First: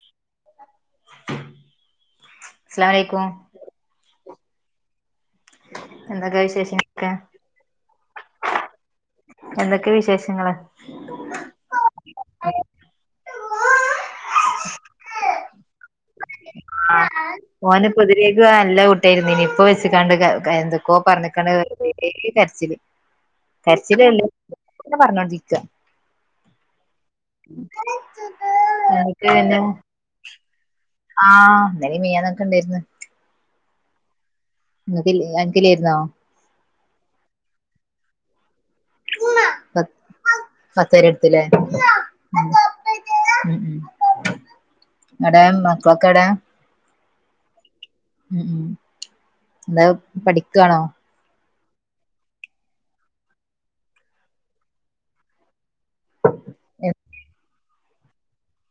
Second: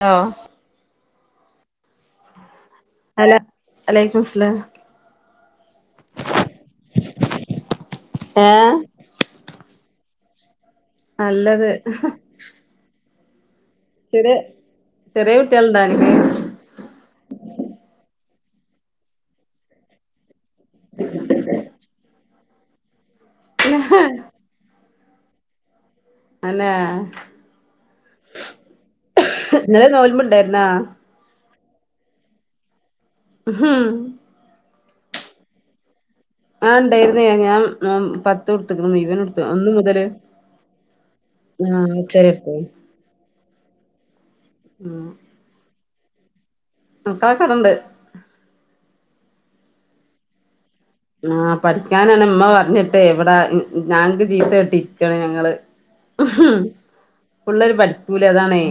ആ അസ്സലാമു അലൈക്കും [unintelligible] എന്തൊക്കെ വിശേഷക്കേ ഏഹ് ന്തൊക്കെ വിശേഷങ്ങള്? നല്ലത് ചെറ്യെ ചെറ്യേ കുട്ട്യെൾ ണ്ടോ അൻക്ക് ഓന്റെ പൊതിരേക്ക് നല്ല ക കുട്ട്യായിരുന്നീഞ്ഞി ഇപ്പൊ വെച്ക്കാണ്ട് ക കെ എന്തൊക്കോ പറഞ്ഞിക്കാണ്ട് [unintelligible] കരച്ചില് കരച്ചിലല്ലേ [unintelligible] പർഞ്ഞോണ്ട്രിക്ക അന്നെ അതൊക്കെ പിന്നെ ഇന്നലെ നോൽമ്പുണ്ടായിരുന്നാ ആഹ് ഇന്നലെ മിനിയാന്നൊക്കെ ണ്ടായിര്ന്ന് ഹും ങ്ങകിൽ അൻക് ഇല്ലായിരുന്നോ ആഹ് ണ്ടായിര്ന്ന് ഞാൻ മോം പത്തൊട്ത്ക്ണ് [unintelligible] അന്ന് മുതല് പത്തരെടുത്തില്ലേ ആ ഉച്ചരെ എടുത്തേ ഉം ഉം എടേ മക്ളൊക്കെ എടേ മക്കളൊക്കെ ആടെ ണ്ട് ന്താ പഠിക്കണോ? ആഹ് പഠിക്കാനാണ് മ്മ പർഞ്ഞിട്ട് വിടാ ഞാങ്‌ ക്ക് ചീത്തേട്ടിരിക്കാണ് ഞങ്ങള് പിള്ളേര് പഠിക്കൂല അതാണേ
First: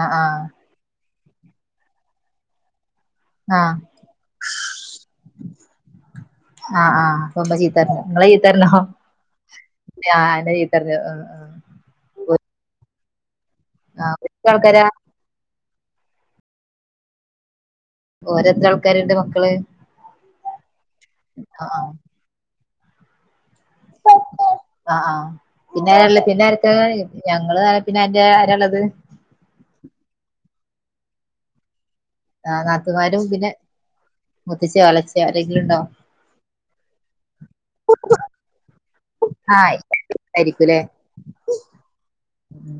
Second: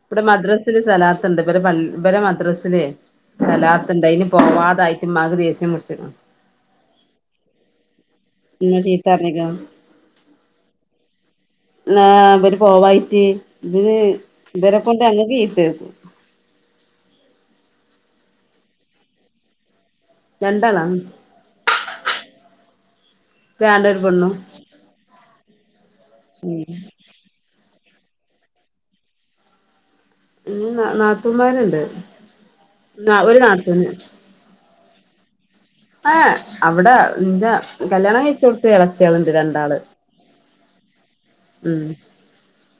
ആഹ് ഇവിടെ ആഹ് മദ്രാസിൽ സലാത്ണ്ട് ബലെ പൾ ഇവരെ മദ്രസിലേ ആഹ് സലാത്ത്ണ്ട് അയ്ന് പോവാതായ്ട്ട് ഇമ്മാക്ക് ദേസ്യം പുട്ച്ച്ക്ക്ണ് ആഹ് ആഹ് അപ്പമ്മ ചീത്തർഞ്ഞ് ഇങ്ങളെ ചീത്തർഞ്ഞോ ഇന്നെ ചീത്ത പറഞ്ഞ്ക്ക്ണ് ഞാ ന്നെ ചീത്തർഞ്ഞു ഓ ആഹ് ഇവര് പോവായിട്ട് ഇവര് ആഹ് എത്ര ഇവരെ ആൾക്കാരാ കൊണ്ട് ഞങ്ങക്ക് ചീത്തേക്കും ഓരെത്ര ആൾക്കാര്ണ്ട് മക്കള് രണ്ടാളാണ് ആഹ് ഒരാണും ഒരു പെണ്ണും ആഹ് ആഹ് പിന്നാരാള്ളെ പിന്നെ ആരെക്കെള്ളെ ഞങ്ങള് പിന്നെ അന്റെ ആരാള്ളത് ഇഞ്ഞ് ന നാത്തൂമാര്ണ്ട് ന ഒര് നാത്തൂന് മുത്തച്ച്യോ എളച്ച്യോ ആരെങ്കിലുണ്ടോ ആഹ് അവ്ടെ ഇന്റെ കല്യാണം കയ്ച്ചാേട്ത്ത് എളച്ച്യേള്ണ്ട് രണ്ടാള് ആഹ് ഉം ഉം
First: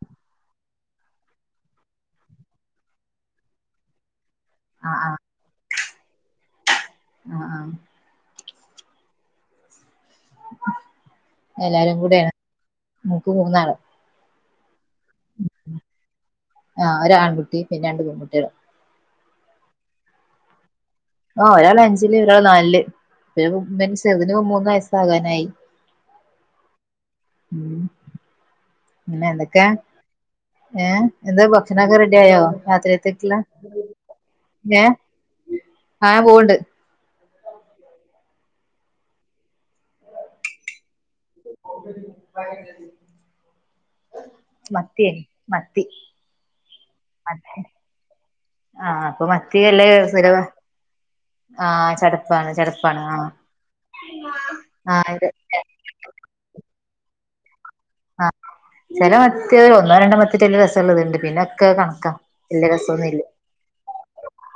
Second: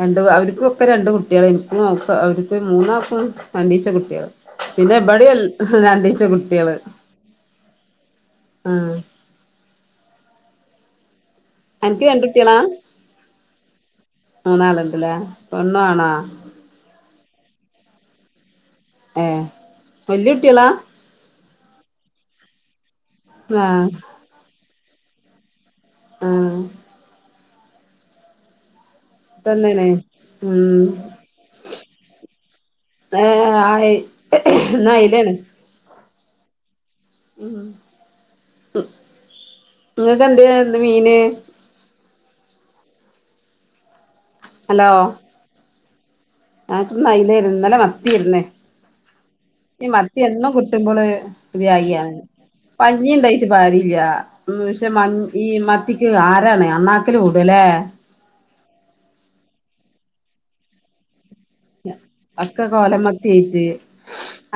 രണ്ട് അവര്ക്കും ഒക്കെ രണ്ട് കുട്ട്യേള് ഇൻക്കും ഒക്കെ അവര്ക്ക് മൂന്നാക്കും രണ്ടീച്ചെ കുട്ട്യേള് പിന്നെ ആഹ് ആഹ് ബടിം എൽ രണ്ടീച്ചെ കുട്ട്യേള് ആഹ് ആഹ് ആഹ് എല്ലാരും അനക്ക് കൂട്യാ മ്ക്ക് മൂന്നാള് മൂന്നാള്ണ്ട്ലേ പെണ്ണും ആണാ? കുട്ടി പിന്നെ രണ്ട് പെങ്കുട്ട്യേള് ഏഹ് വല്ല്യെ കുട്ട്യേളാ ആഹ് ഒരാള് അഞ്ച്ല് ഒരാള് നാൽല് ആഹ് പിന്നെപ്പം ചെർതിന്പ്പം മൂന്ന് വയസ്സാകാനായി ആഹ് ഉം പിന്നെന്തെക്കേ തന്നെയാണ് ഉം ഏഹ് എന്താ ഭക്ഷണൊക്കെ റെഡ്യോയോ രാത്രിയത്തേക്ക്ള്ളെ [unintelligible] ന്ന് അയിലെണ് ആഹ് ഞാ പോവ്ണ്ട് ഉമ് നിങ്ങക്ക എന്തിനാ ന്ന് മീന് മത്തിയേനി മത്തി [unintelligible] മത്തി ഇന്നല്ലെ മത്തിയിരുന്നേ ആഹ് അപ്പൊ മത്തി അല്ലേ ഈ മത്തി സുലഭ എന്നും കിട്ടുമ്പോള് ആഹ് [unintelligible] ചടപ്പാണ് ചടപ്പാണ് പഞ്ഞി ആഹ് ണ്ടായിട്ട് പാ അരില്ല പക്ഷെ മ ആഹ് ഇത് ഈ മത്തിക്ക് ആരാണ് അണാക്കല് കൂടല്ലേ ആഹ ചില മത്തി ഒന്നോ രണ്ടോ മത്തിട്ടല്ല രസമുള്ള ഇത്ണ്ട് പിന്നെ ഒക്കെ കണക്കാ അക്ക വല്യ രസൊന്നുല്ല കോലമത്തിയയിച്ച്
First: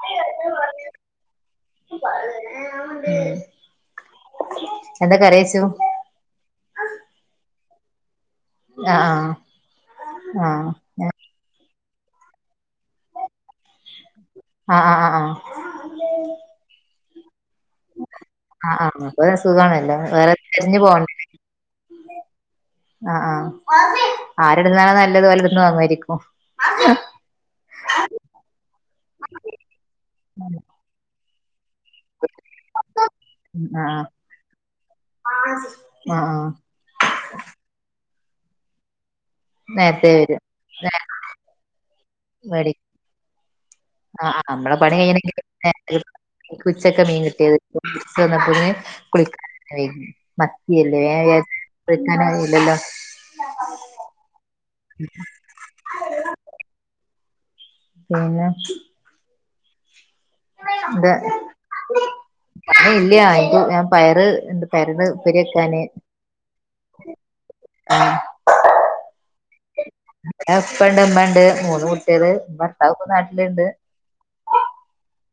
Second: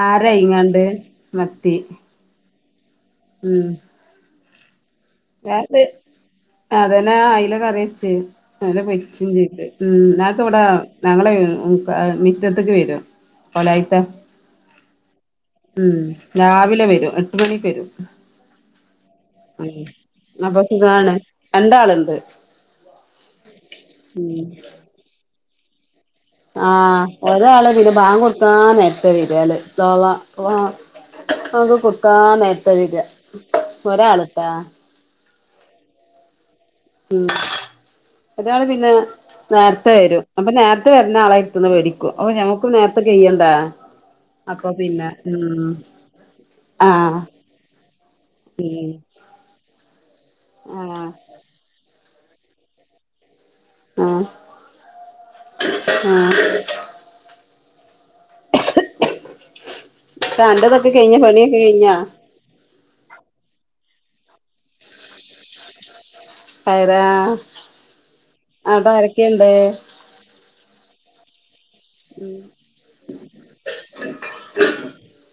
ആര ഇങ്ങാണ്ട് മത്തി ഉം ഉം [unintelligible] വ അതന്നെ അയിലൊക്കെറിച്ച അല്ല പെച്ചും ആഹ് ചെയ്് ഉ ഞങ്ങക്ക് ഇവിടെ ആഹ് ഞങ്ങളെ മിറ്റത്തേക്ക് വരും കൊലായിട്ട ആഹ് ആഹ് ആഹ് ആഹ് ഉം രാവിലെ വരും ഗണി പരു ആഹ് ആഹ് അപ്പൊ ഉ സുഖാണല്ലോ വേറെ അപ്പൊ തെരഞ്ഞു പോവണ്ട സുഖാണ് എന്താളുണ്ട് ആഹ് ആഹ ആര്ടുന്നാല നല്ലതുപോലെ ഇടുന്ന് വാങ്ങമായിരിക്കും ആഹ് ഒരാരാള് പിെ ഭാാം കൊടുത്താനായിട്ട് വരില് സോവാ നമക്ക് കുട്ടാ നേത്ത വക ഒരാളട്ടാ ആഹ ആ ഉം അതാണ് പിന്നെ നേരത്തെ വരും അപ്പൊ നേരത്തെ വരുന്ന ആളെ ഇത്തന്ന് പേടിക്കും അപ്പൊ ഞുക്ക് മേടിക്കും നേരത്തെ ചെയ്യണ്ടാ ആഹ് ആ നമ്മെ പണി കഴിെ ഈ ഉച്ചൊക്കെ ആഹ് മീൻ കിട്ടിയത് വന്നപ്പോെ ഉം കുളിക്ക വ മത്തിയല്ലേ ആഹ് വേക്കാനറിയില്ലല്ലോ ആഹ ആഹ പിന്നെ ത്താ അന്റതൊക്കെ അത കഴിഞ്ഞ പണിയൊക്കെ കഴിഞ്ഞാ അ ഇല്ലയ എക്ക് ഞാൻ പയറ് എന്ത് പയരുട് ഉപ്പരി വെക്കാന് ആയത ആതരൊക്കെയുണ്ട് അപ്പണ്ട് അമ്മ ഉണ്ട് മൂന്ന് കുട്ടികള് ഭർത്താവക്ക നാട്ടിലുണ്ട്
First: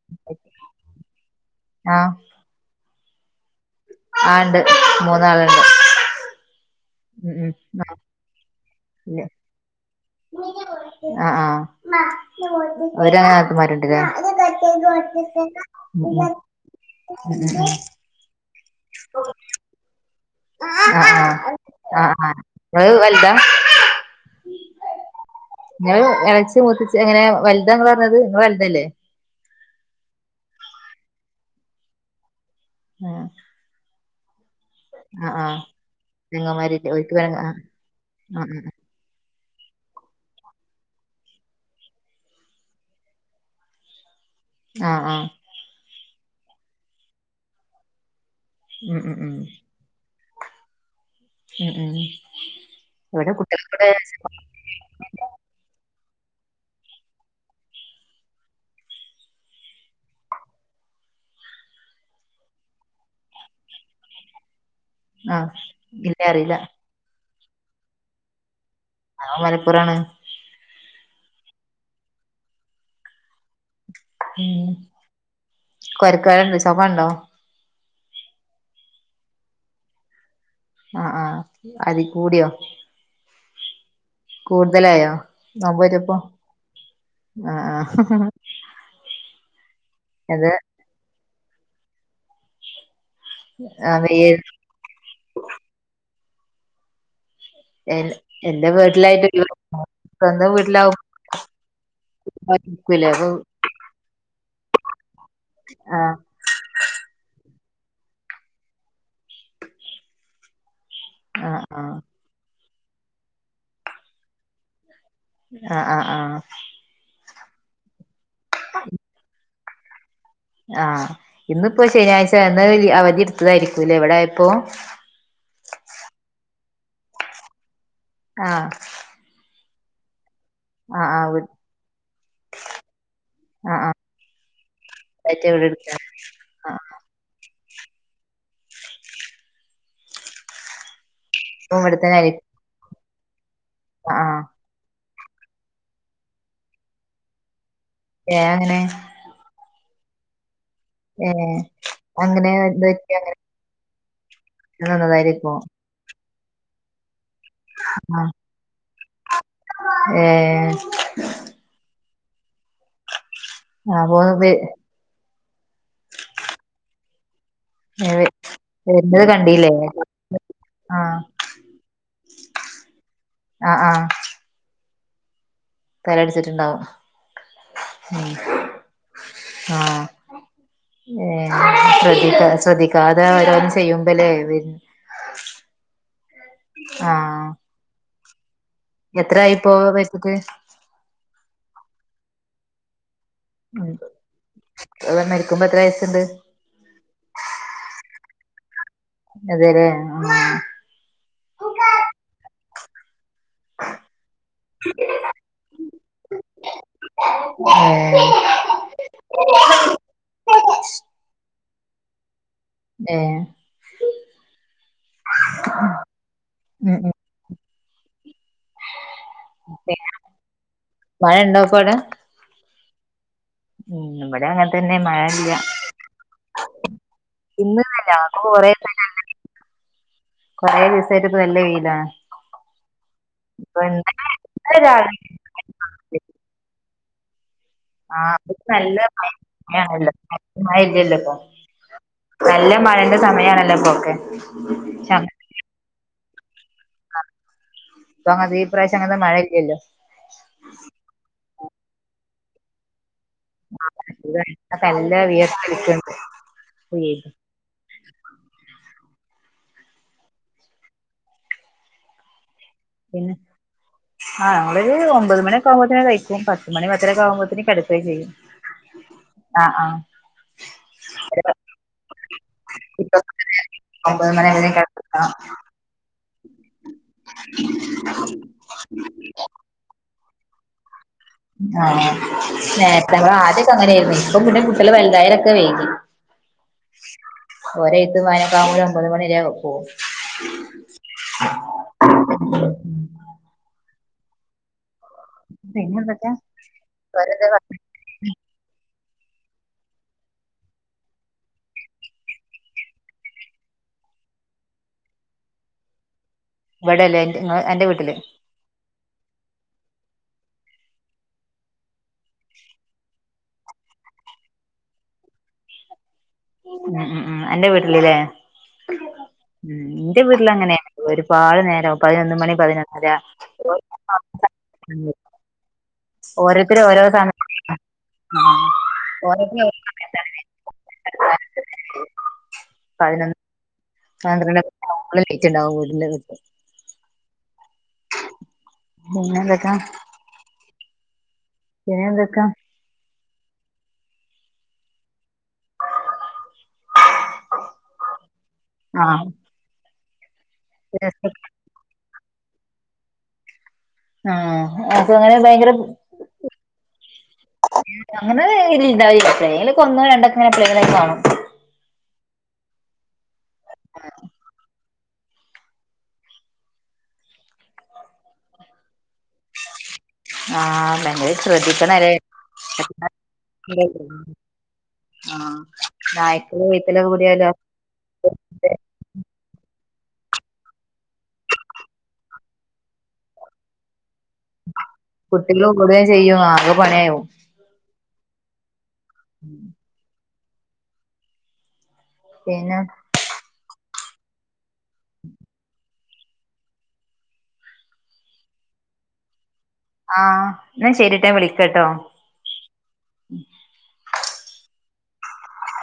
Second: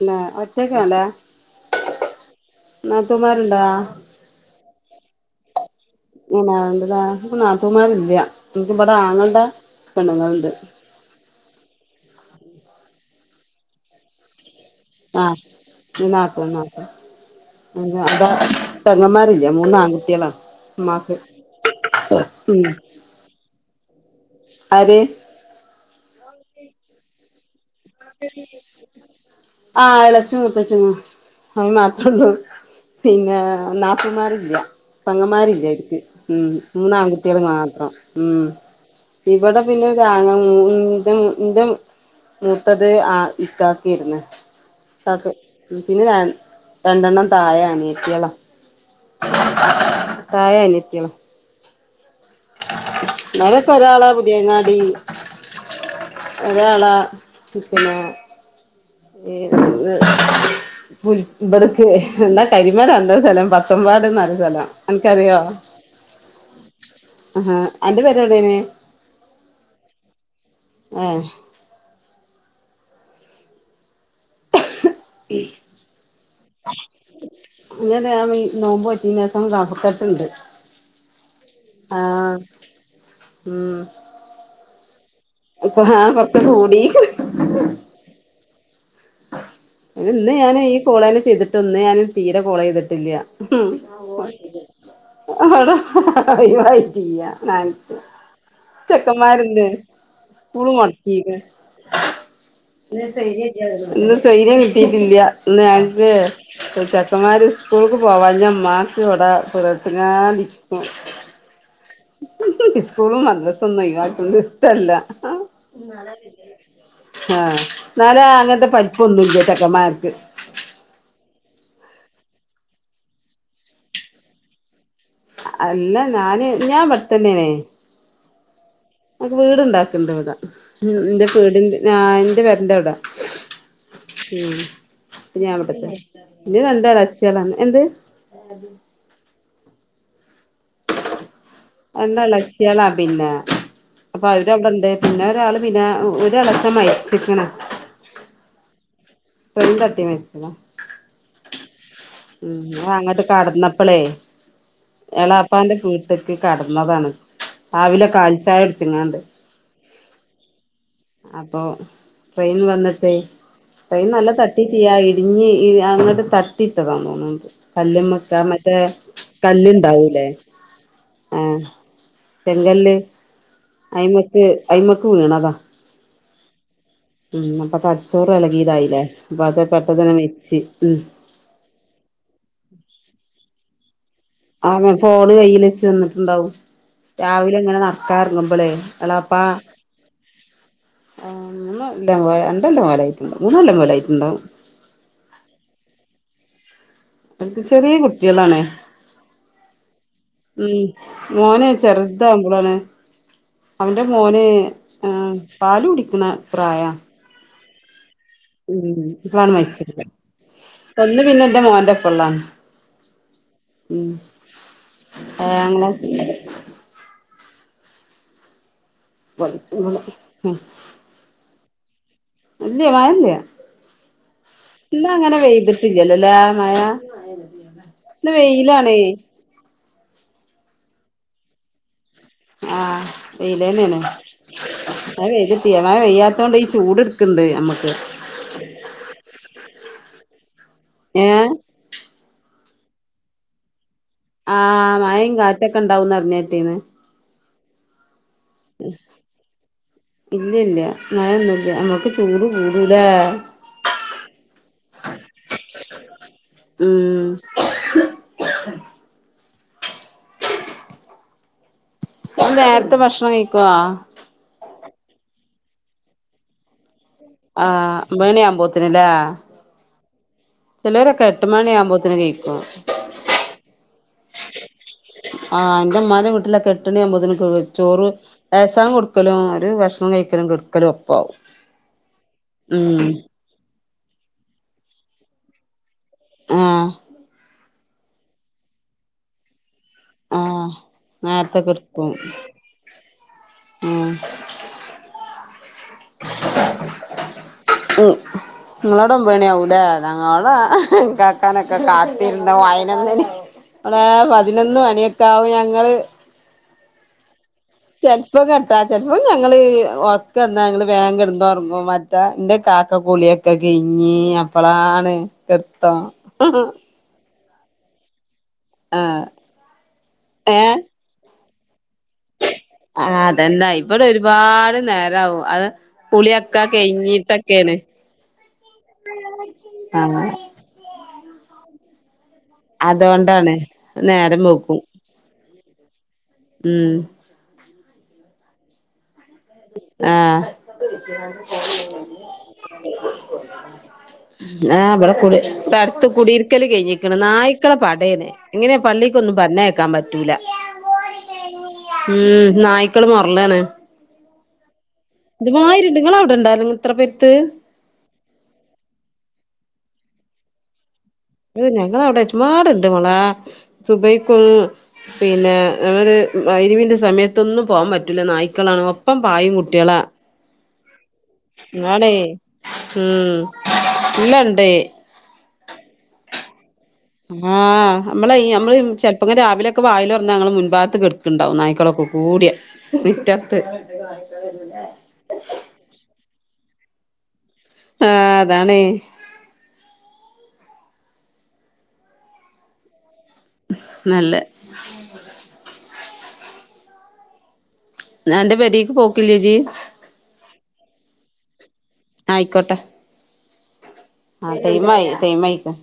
ല്ല ഒറ്റക്കല്ലേ ആഹ് നട്ടമാരുണ്ടോ ആ ഉണ്ട് മൂന്നാളുണ്ട് ഉം ഉം നാട്ടുമാരില്ല എനിക്ക്ി ഇവിടെ ഇല്ല ആങ്ങുടെ പെണ്ണുങ്ങളുണ്ട് ആ ആഹ അവരങ്ങനെ ആക്കമാരുണ്ട്ല്ലേ ആഹ് നാത്തൂൻ [unintelligible] നാത്തൂൻ അതാ പെങ്ങന്മാരില്ല മൂന്ന് ആൺകുട്ടികളാ ആഹ ഉമ്മാക്ക് ആ ആഹ് ആ അ വലത അ ഇളച്ച മുത്തിച്ച് അങ്ങനെ വ ആ അലക്ഷം മുത്തച്ചങ് അവ മാത്രേ ഉള്ളൂ ആ പിന്നെ നാപ്പമാർല്ല ആ ആ പങ്ങമാരി ഇല്ലാായിരിക്ക ഉം പെങ്ങന്മാരില്ലേ ഓൽക്ക് പെങ്ങ ആ മൂന്നാംകട്ടികളങ്ങ മാത്രം ആ ഉം ഇവിടെ പിന്നെ ത്തത് ആ ഇക്കാക്കിയിരുന്നു ആ ആ പിന്നെ ഞൻ രണ്ടെണ്ണം താഴെ ആാണ് എത്തിയള ഉം ഉം ഉം പ്രായനിത്യം ഉ ഉ നിതക്കെ ഒരാളാ പുതിയങ്ങാടി അതള ചിക്കന ഏ പു ഇവിടക്ക് എന്താ കരിമല എന്ത സ്ഥലം പത്തമ്പാട്ന്നരു സ്ഥലം അൻക്കറിയോ ആഹ് ഇന്നെ അറിയില്ല ആഹാ എന്റെ പേര്വിടെനെ ആ മലപ്പുറാണ് ആഹ [unintelligible] [unintelligible] നോബോറ്റിനി ലേസം കഫകെട്ട് ണ്ട് ആഹ് ആഹ് അതി കൂടിയോ ഉമ് കൂടുതലായോ നോബോറ്റപ്പം കൊറച്ച് കൂടീക്ക്ണ് ആഹ് ആഹ് ഇന്ന് അത് ഞാന് ഈ കോളേനെ ചെയ്തിട്ട് ന്ന് ഞാൻ തീരെ കോള ചെയ്തിട്ടില്ല. ആഹ് ഒഴിവായി ചെയ്യാ [unintelligible] ചെക്കന്മാര്ണ്ട് സ്കൂള് വീട്ടിലാവും മൊടക്കീക്ക്ണ് ഇന്ന് സൈര്യം കിട്ടിട്ടില്ല ന്ന് ഞക്ക് ആഹ് ചക്കന്മാര് സ്കൂൾക്ക് പോവാഞ്ഞ മ്മാക് ട [unintelligible] ആഹ് ആഹ് ഇസ്കൂളും മദ്രസൊന്നു ഒഴിവാകുന്നെ ഇഷ്ടല്ല ആഹ് ആഹ് ആഹ് ആഹ് എന്നാലെ അങ്ങനത്തെ പഠിപൊന്നും ല്ല ചക്കന്മാർക്ക് ആഹ് ഇന്നപ്പോ ശനിയാഴ്ചാ അവധി എടുത്തതായിരിക്കൂല്ലേ ഇവിടായപ്പോ അല്ല ഞാന് ഞാൻ ഇവടത്തന്നേ നെ ആഹ് വീടുണ്ടാക്ക ഉമ് ആഹ് ഇന്റെ ആഹ് വീടി ആഹ് ഇന്റെ പേരന്റെ അവിട ആഹ് ആഹ് ഉമ് റ്റ ഇവിടെ എടുക്ക ഞാൻവിടത്തെ ഇജി ആഹ് രണ്ട് എളച്ചയാളന്ന എന്ത് ഇപ്പൊ ഇവിടെത്തന്നെ ആയിരിക്കും രണ്ടെളച്യാളാ പിന്നെ അപ്പൊ ആഹ് അവര് അവിടെണ്ട്. പിന്നെ ഒരാള് പിന്നെ ഒരളെച്ചൻ മര്ച്ച്ക്ക്ണ്. ഏഹ് എങ്ങനെ? ട്രെയിൻ തട്ടി മര്ച്ചതാ. ഏഹ് അങ്ങനെ ഉം എന്ത് ഓൻ പറ്റി അങ്ങട്ട് അങ്ങനെ കട്ന്നപ്പളേ നിന്നതായിരിക്കും എളാപ്പാന്റെ [unintelligible] കട്ന്നതാണ്. രാവിലെ ആഹ് കാൽചായട്ച്ച്ങ്ങാണ്ട്. അപ്പൊ ഏഹ്. ട്രെയിൻ വന്നിട്ടേ ട്രെയിൻ അപ്പൊ നല്ല തട്ടിട്ട്യ ഇടിഞ്ഞ് അങ്ങട്ട് തട്ടി ട്ടതാ തോന്ന്ണ്ട്. കല്ല്മ്മക്ക് ആ മറ്റേ വരുന്നത് കല്ല് കണ്ടീല്ലേ ഇണ്ടാവൂലേ ആഹ്. ചെങ്കല്ല് ആഹ് ആഹ് അയ്മക്ക് അയ്മക്ക് വീണതാ. തലട്ച്ചിട്ട്ണ്ടാവും. ഉം അപ്പൊ തൽച്ചോറ് എളകിതായില്ലേ. അപ്പൊ അത് പെട്ടന്നെന്നെ മെര്ച്ച് ഉം. ശ്രദ്ധിക്ക ശ്രദ്ധിക്കാതോരോ അങ്ങനെ ഫോണ് കൈയില് വെച്ച് നിന്ന്ട്ടുണ്ടാവും. ആഹ് രാവിലെങ്ങനെ നടക്കാർങ്ങുമ്പോളേ. എളാപ്പ എത്രായിപ്പോ മരിച്ചിട്ട് ആ മൂന്നൊല്ല രണ്ടല്ലം പോരായി. മൂന്നെല്ലം പോലെ ഉം ആയിട്ട്ണ്ടാവും. മരിക്കുമ്പോ എത്ര വയസ്സുണ്ട് ഓന്ക്ക് ചെറീ കുട്ടിയളാണ്. അതേല്ലേ ആഹ് ഉം മോന് ചെർതാവ്മ്പോളാണ് അവന്റെ മോന് ഏ പാല് കുടിക്ക്ണ പ്രായാ. ഏഹ്. ഉം ഉം [unintelligible] ഒന്ന് പിന്നെ ന്റെ മോന്റെപ്പൊള്ളാണ്. ഏഹ് ഉം ഏഹ് അങ്ങനെ [inaudible] പിന്നെ പഠിക്കുമ്പള് ഉം മയ ണ്ടപ്പോ അവടെ ഇല്ല മയല്ല തന്നെ ഇന്ന് മഴ അങ്ങനെ ഇല്ല പെയ്തിട്ടില്ലല്ലോ ലെ മയ ഇന്ന് നല്ല ഇന്ന് വെയ്ലാണേ കൊറെ ദിവസായിട്ട് പ്പൊ നല്ല വെയിലാ ആ വെയ്ലെന്നേണ് ഇന്നലെ മഴ രാവിലെ പെയ്തിട്ട്ല്ല മഴ പെയ്യാത്തോണ്ട് ഈ ചൂട് ക്ക്ണ്ട് ആ നല്ല മഴണ്ട് മഴയില്ലല്ല ഇപ്പൊ ഏഹ് നല്ല മഴൻ്റെ സമയണല്ലോ ഇപ്പൊ ആഹ് മഴയും കാറ്റൊക്കെ ഉണ്ടാവന്ന റിഞ്ഞിട്ടേന്ന് ആ അപ്പൊ അത് ഇപ്രാവശ്യം അങ്ങത്തെ മഴയില്ലല്ലോ നമുക്ക് ചൂട് കൂടുല്ലാ ആ തലല്ല് വിയർക്കിണ്ട് ഉം വെയില് നേരത്തെ ഭക്ഷണം കഴിക്കുവാ നമ്മള് ഒമ്പത് മണിയൊക്കെ ആവുമ്പോത്തേ കഴിക്കും പത്ത് മണി പത്തരൊക്കെ ആകുമ്പോത്തിന് ആഹ് കിടക്കുകയും ചെയ്യും ഒമ്പണ്യാവുമ്പോത്ത്ന് ലെ ആ ആ ചിലവരൊക്കെ എട്ട് മണി ആകുമ്പോത്തിന് കഴിക്കും അങ്ങനെ എങ്ങനെക്ക മ്മാര വീട്ടിലൊക്കെ എട്ടുണി ആകുമ്പോന് ചോറ് ഏസാങ്ക് കൊടുക്കലും ഓല് ഭക്ഷണം കഴിക്കലും കടുക്കലോ ആ നേത്തെമ്മള് ആദ്യൊക്കെ അങ്ങനെയായിരുന്നു ഇപ്പ പിന്നെ കുട്ട്യള് വലുതായലൊക്കെ വൈകി ആഹ് ഒരേ എഴുത്ത് വാഴനോക്കെ ആവുമ്പോഴ് ഒമ്പത് മണിരെ പോവും ആ നേരത്തെ കിടക്കും ഉം പിന്നെ എന്തെക്കെ അവരെന്തെ പറഞ്ഞു നിങ്ങളവിടെ ഒബാണിയാവുലെ ഞങ്ങളോട കാക്കാനൊക്കെ കാത്തിരുന്ന് പതിനൊന്നണി അടെ പതിനൊന്ന് മണിയൊക്കവും ഞങ്ങള് ഇവിടല്ലേ ങ്ങള് അന്റെ വീട്ടില് ചിലപ്പോം ഞങ്ങള് ഒർക്ക് വന്നാ ഞങ്ങള് വേഗം കിടന്നുറങ്ങും മറ്റ എന്റെ കാക്ക കൂളിയൊക്കെ കഴിഞ്ഞ് നീ അപ്പളാണ് കൃത്തം ഉം ഉം ഉം എന്റെ വീട്ടിലില്ലേ ആഹ് ഉം എന്റെ വീട്ടില് അങ്ങനെണ് ഒരുപാട് നേരം പതിനൊന്ന് മണി ആ പതിനൊന്നര അതെന്നെ ബടെ ഒരുപാട് നേരാവും അത് കുളിയക്കാ ഓരോരുത്തര് ഓരോ സമയ കഴഞ്ഞിട്ടൊക്കോണ് ഓരോരുത്തര് ഓരോ ആ സമയത്താണ് പതിനൊന്ന് അതുകൊണ്ടാണ് നേരം പന്ത്രണ്ട് പോവും മണി ലേറ്റ് ഉണ്ടാവും വീട്ടില് വീട്ടിൽ പിന്നെന്തൊക്കാ ആഹ് പിനെന്തൊക്കാ ആ പിന്നെയാ നമ്മള് കുളി ഇപ്പ അടുത്ത് കുടിയിരിക്കല്ല് കഴിഞ്ഞികണാ നയിക്കളെ പടേന് ഇങ്ങനെ ആഹ് പള്ളിക്കകൊന്നും പറഞ്ഞേക്കാൻ പ പറ്റൂല്ല [unintelligible] ഉം നായ്ക്കള് മൊർളാണ് ആ പ്പൊങ്ങനെ ഭയങ്കര ഇങ്ങളെ അവിടെ ഇണ്ടോ ഇത്ര പെരുത്ത് അങ്ങനെ ഇല് ഇണ്ടാവില്ലാത്രോ [unintelligible] ഒന്നോ രണ്ടൊക്കെങ്ങനെ എപ്പളെങ്കിലൊക്കെ കാണും അത് ഞങ്ങളെ അവിടെ അച്ചുമാട്ണ്ട് മ ളെ സുബൈക്കും പിന്നെ നമ്മള് മഹ് രിവിന്റെ സമയത്തൊന്നും പോവാൻ പറ്റൂല നായ്ക്കളാണ് ഒപ്പം പായും കുട്ട്യാളാ ആഹ് ഭയങ്കര ശ്രദ്ധിക്കണല്ലേ അതാണേ ഉം എല്ലണ്ട് [inaudible] ആഹ് നായ്ക്കള് വഴുത്തിലൊക്കെ ആ കൂടിയാലോ നമ്മളെ നമ്മള് ചെൽപ്പങ്കി രാവിലെ വാതിലൊർന്നാ ഞങ്ങളെ മുൻമ്പാത്ത് കട്ക്ക്ണ്ടാവും നായ്ക്കളൊക്കകൂടി മിറ്റത്ത് കുട്ട്യാൾടെ കൂടെ ചെയ്യും ആകെ പണിയാവും ആ അതാണെ [inaudible] പിന്നെ നല്ലെ ന്ന അന്റെ പെരേക്ക് പോക്കില്ലേ ഇജ്ജ് ആ ന്നാ ശരിട്ടാ ഞാ വിൾക്കട്ടൊ ആ ടൈം ആയി ടൈം അയിക്കൂ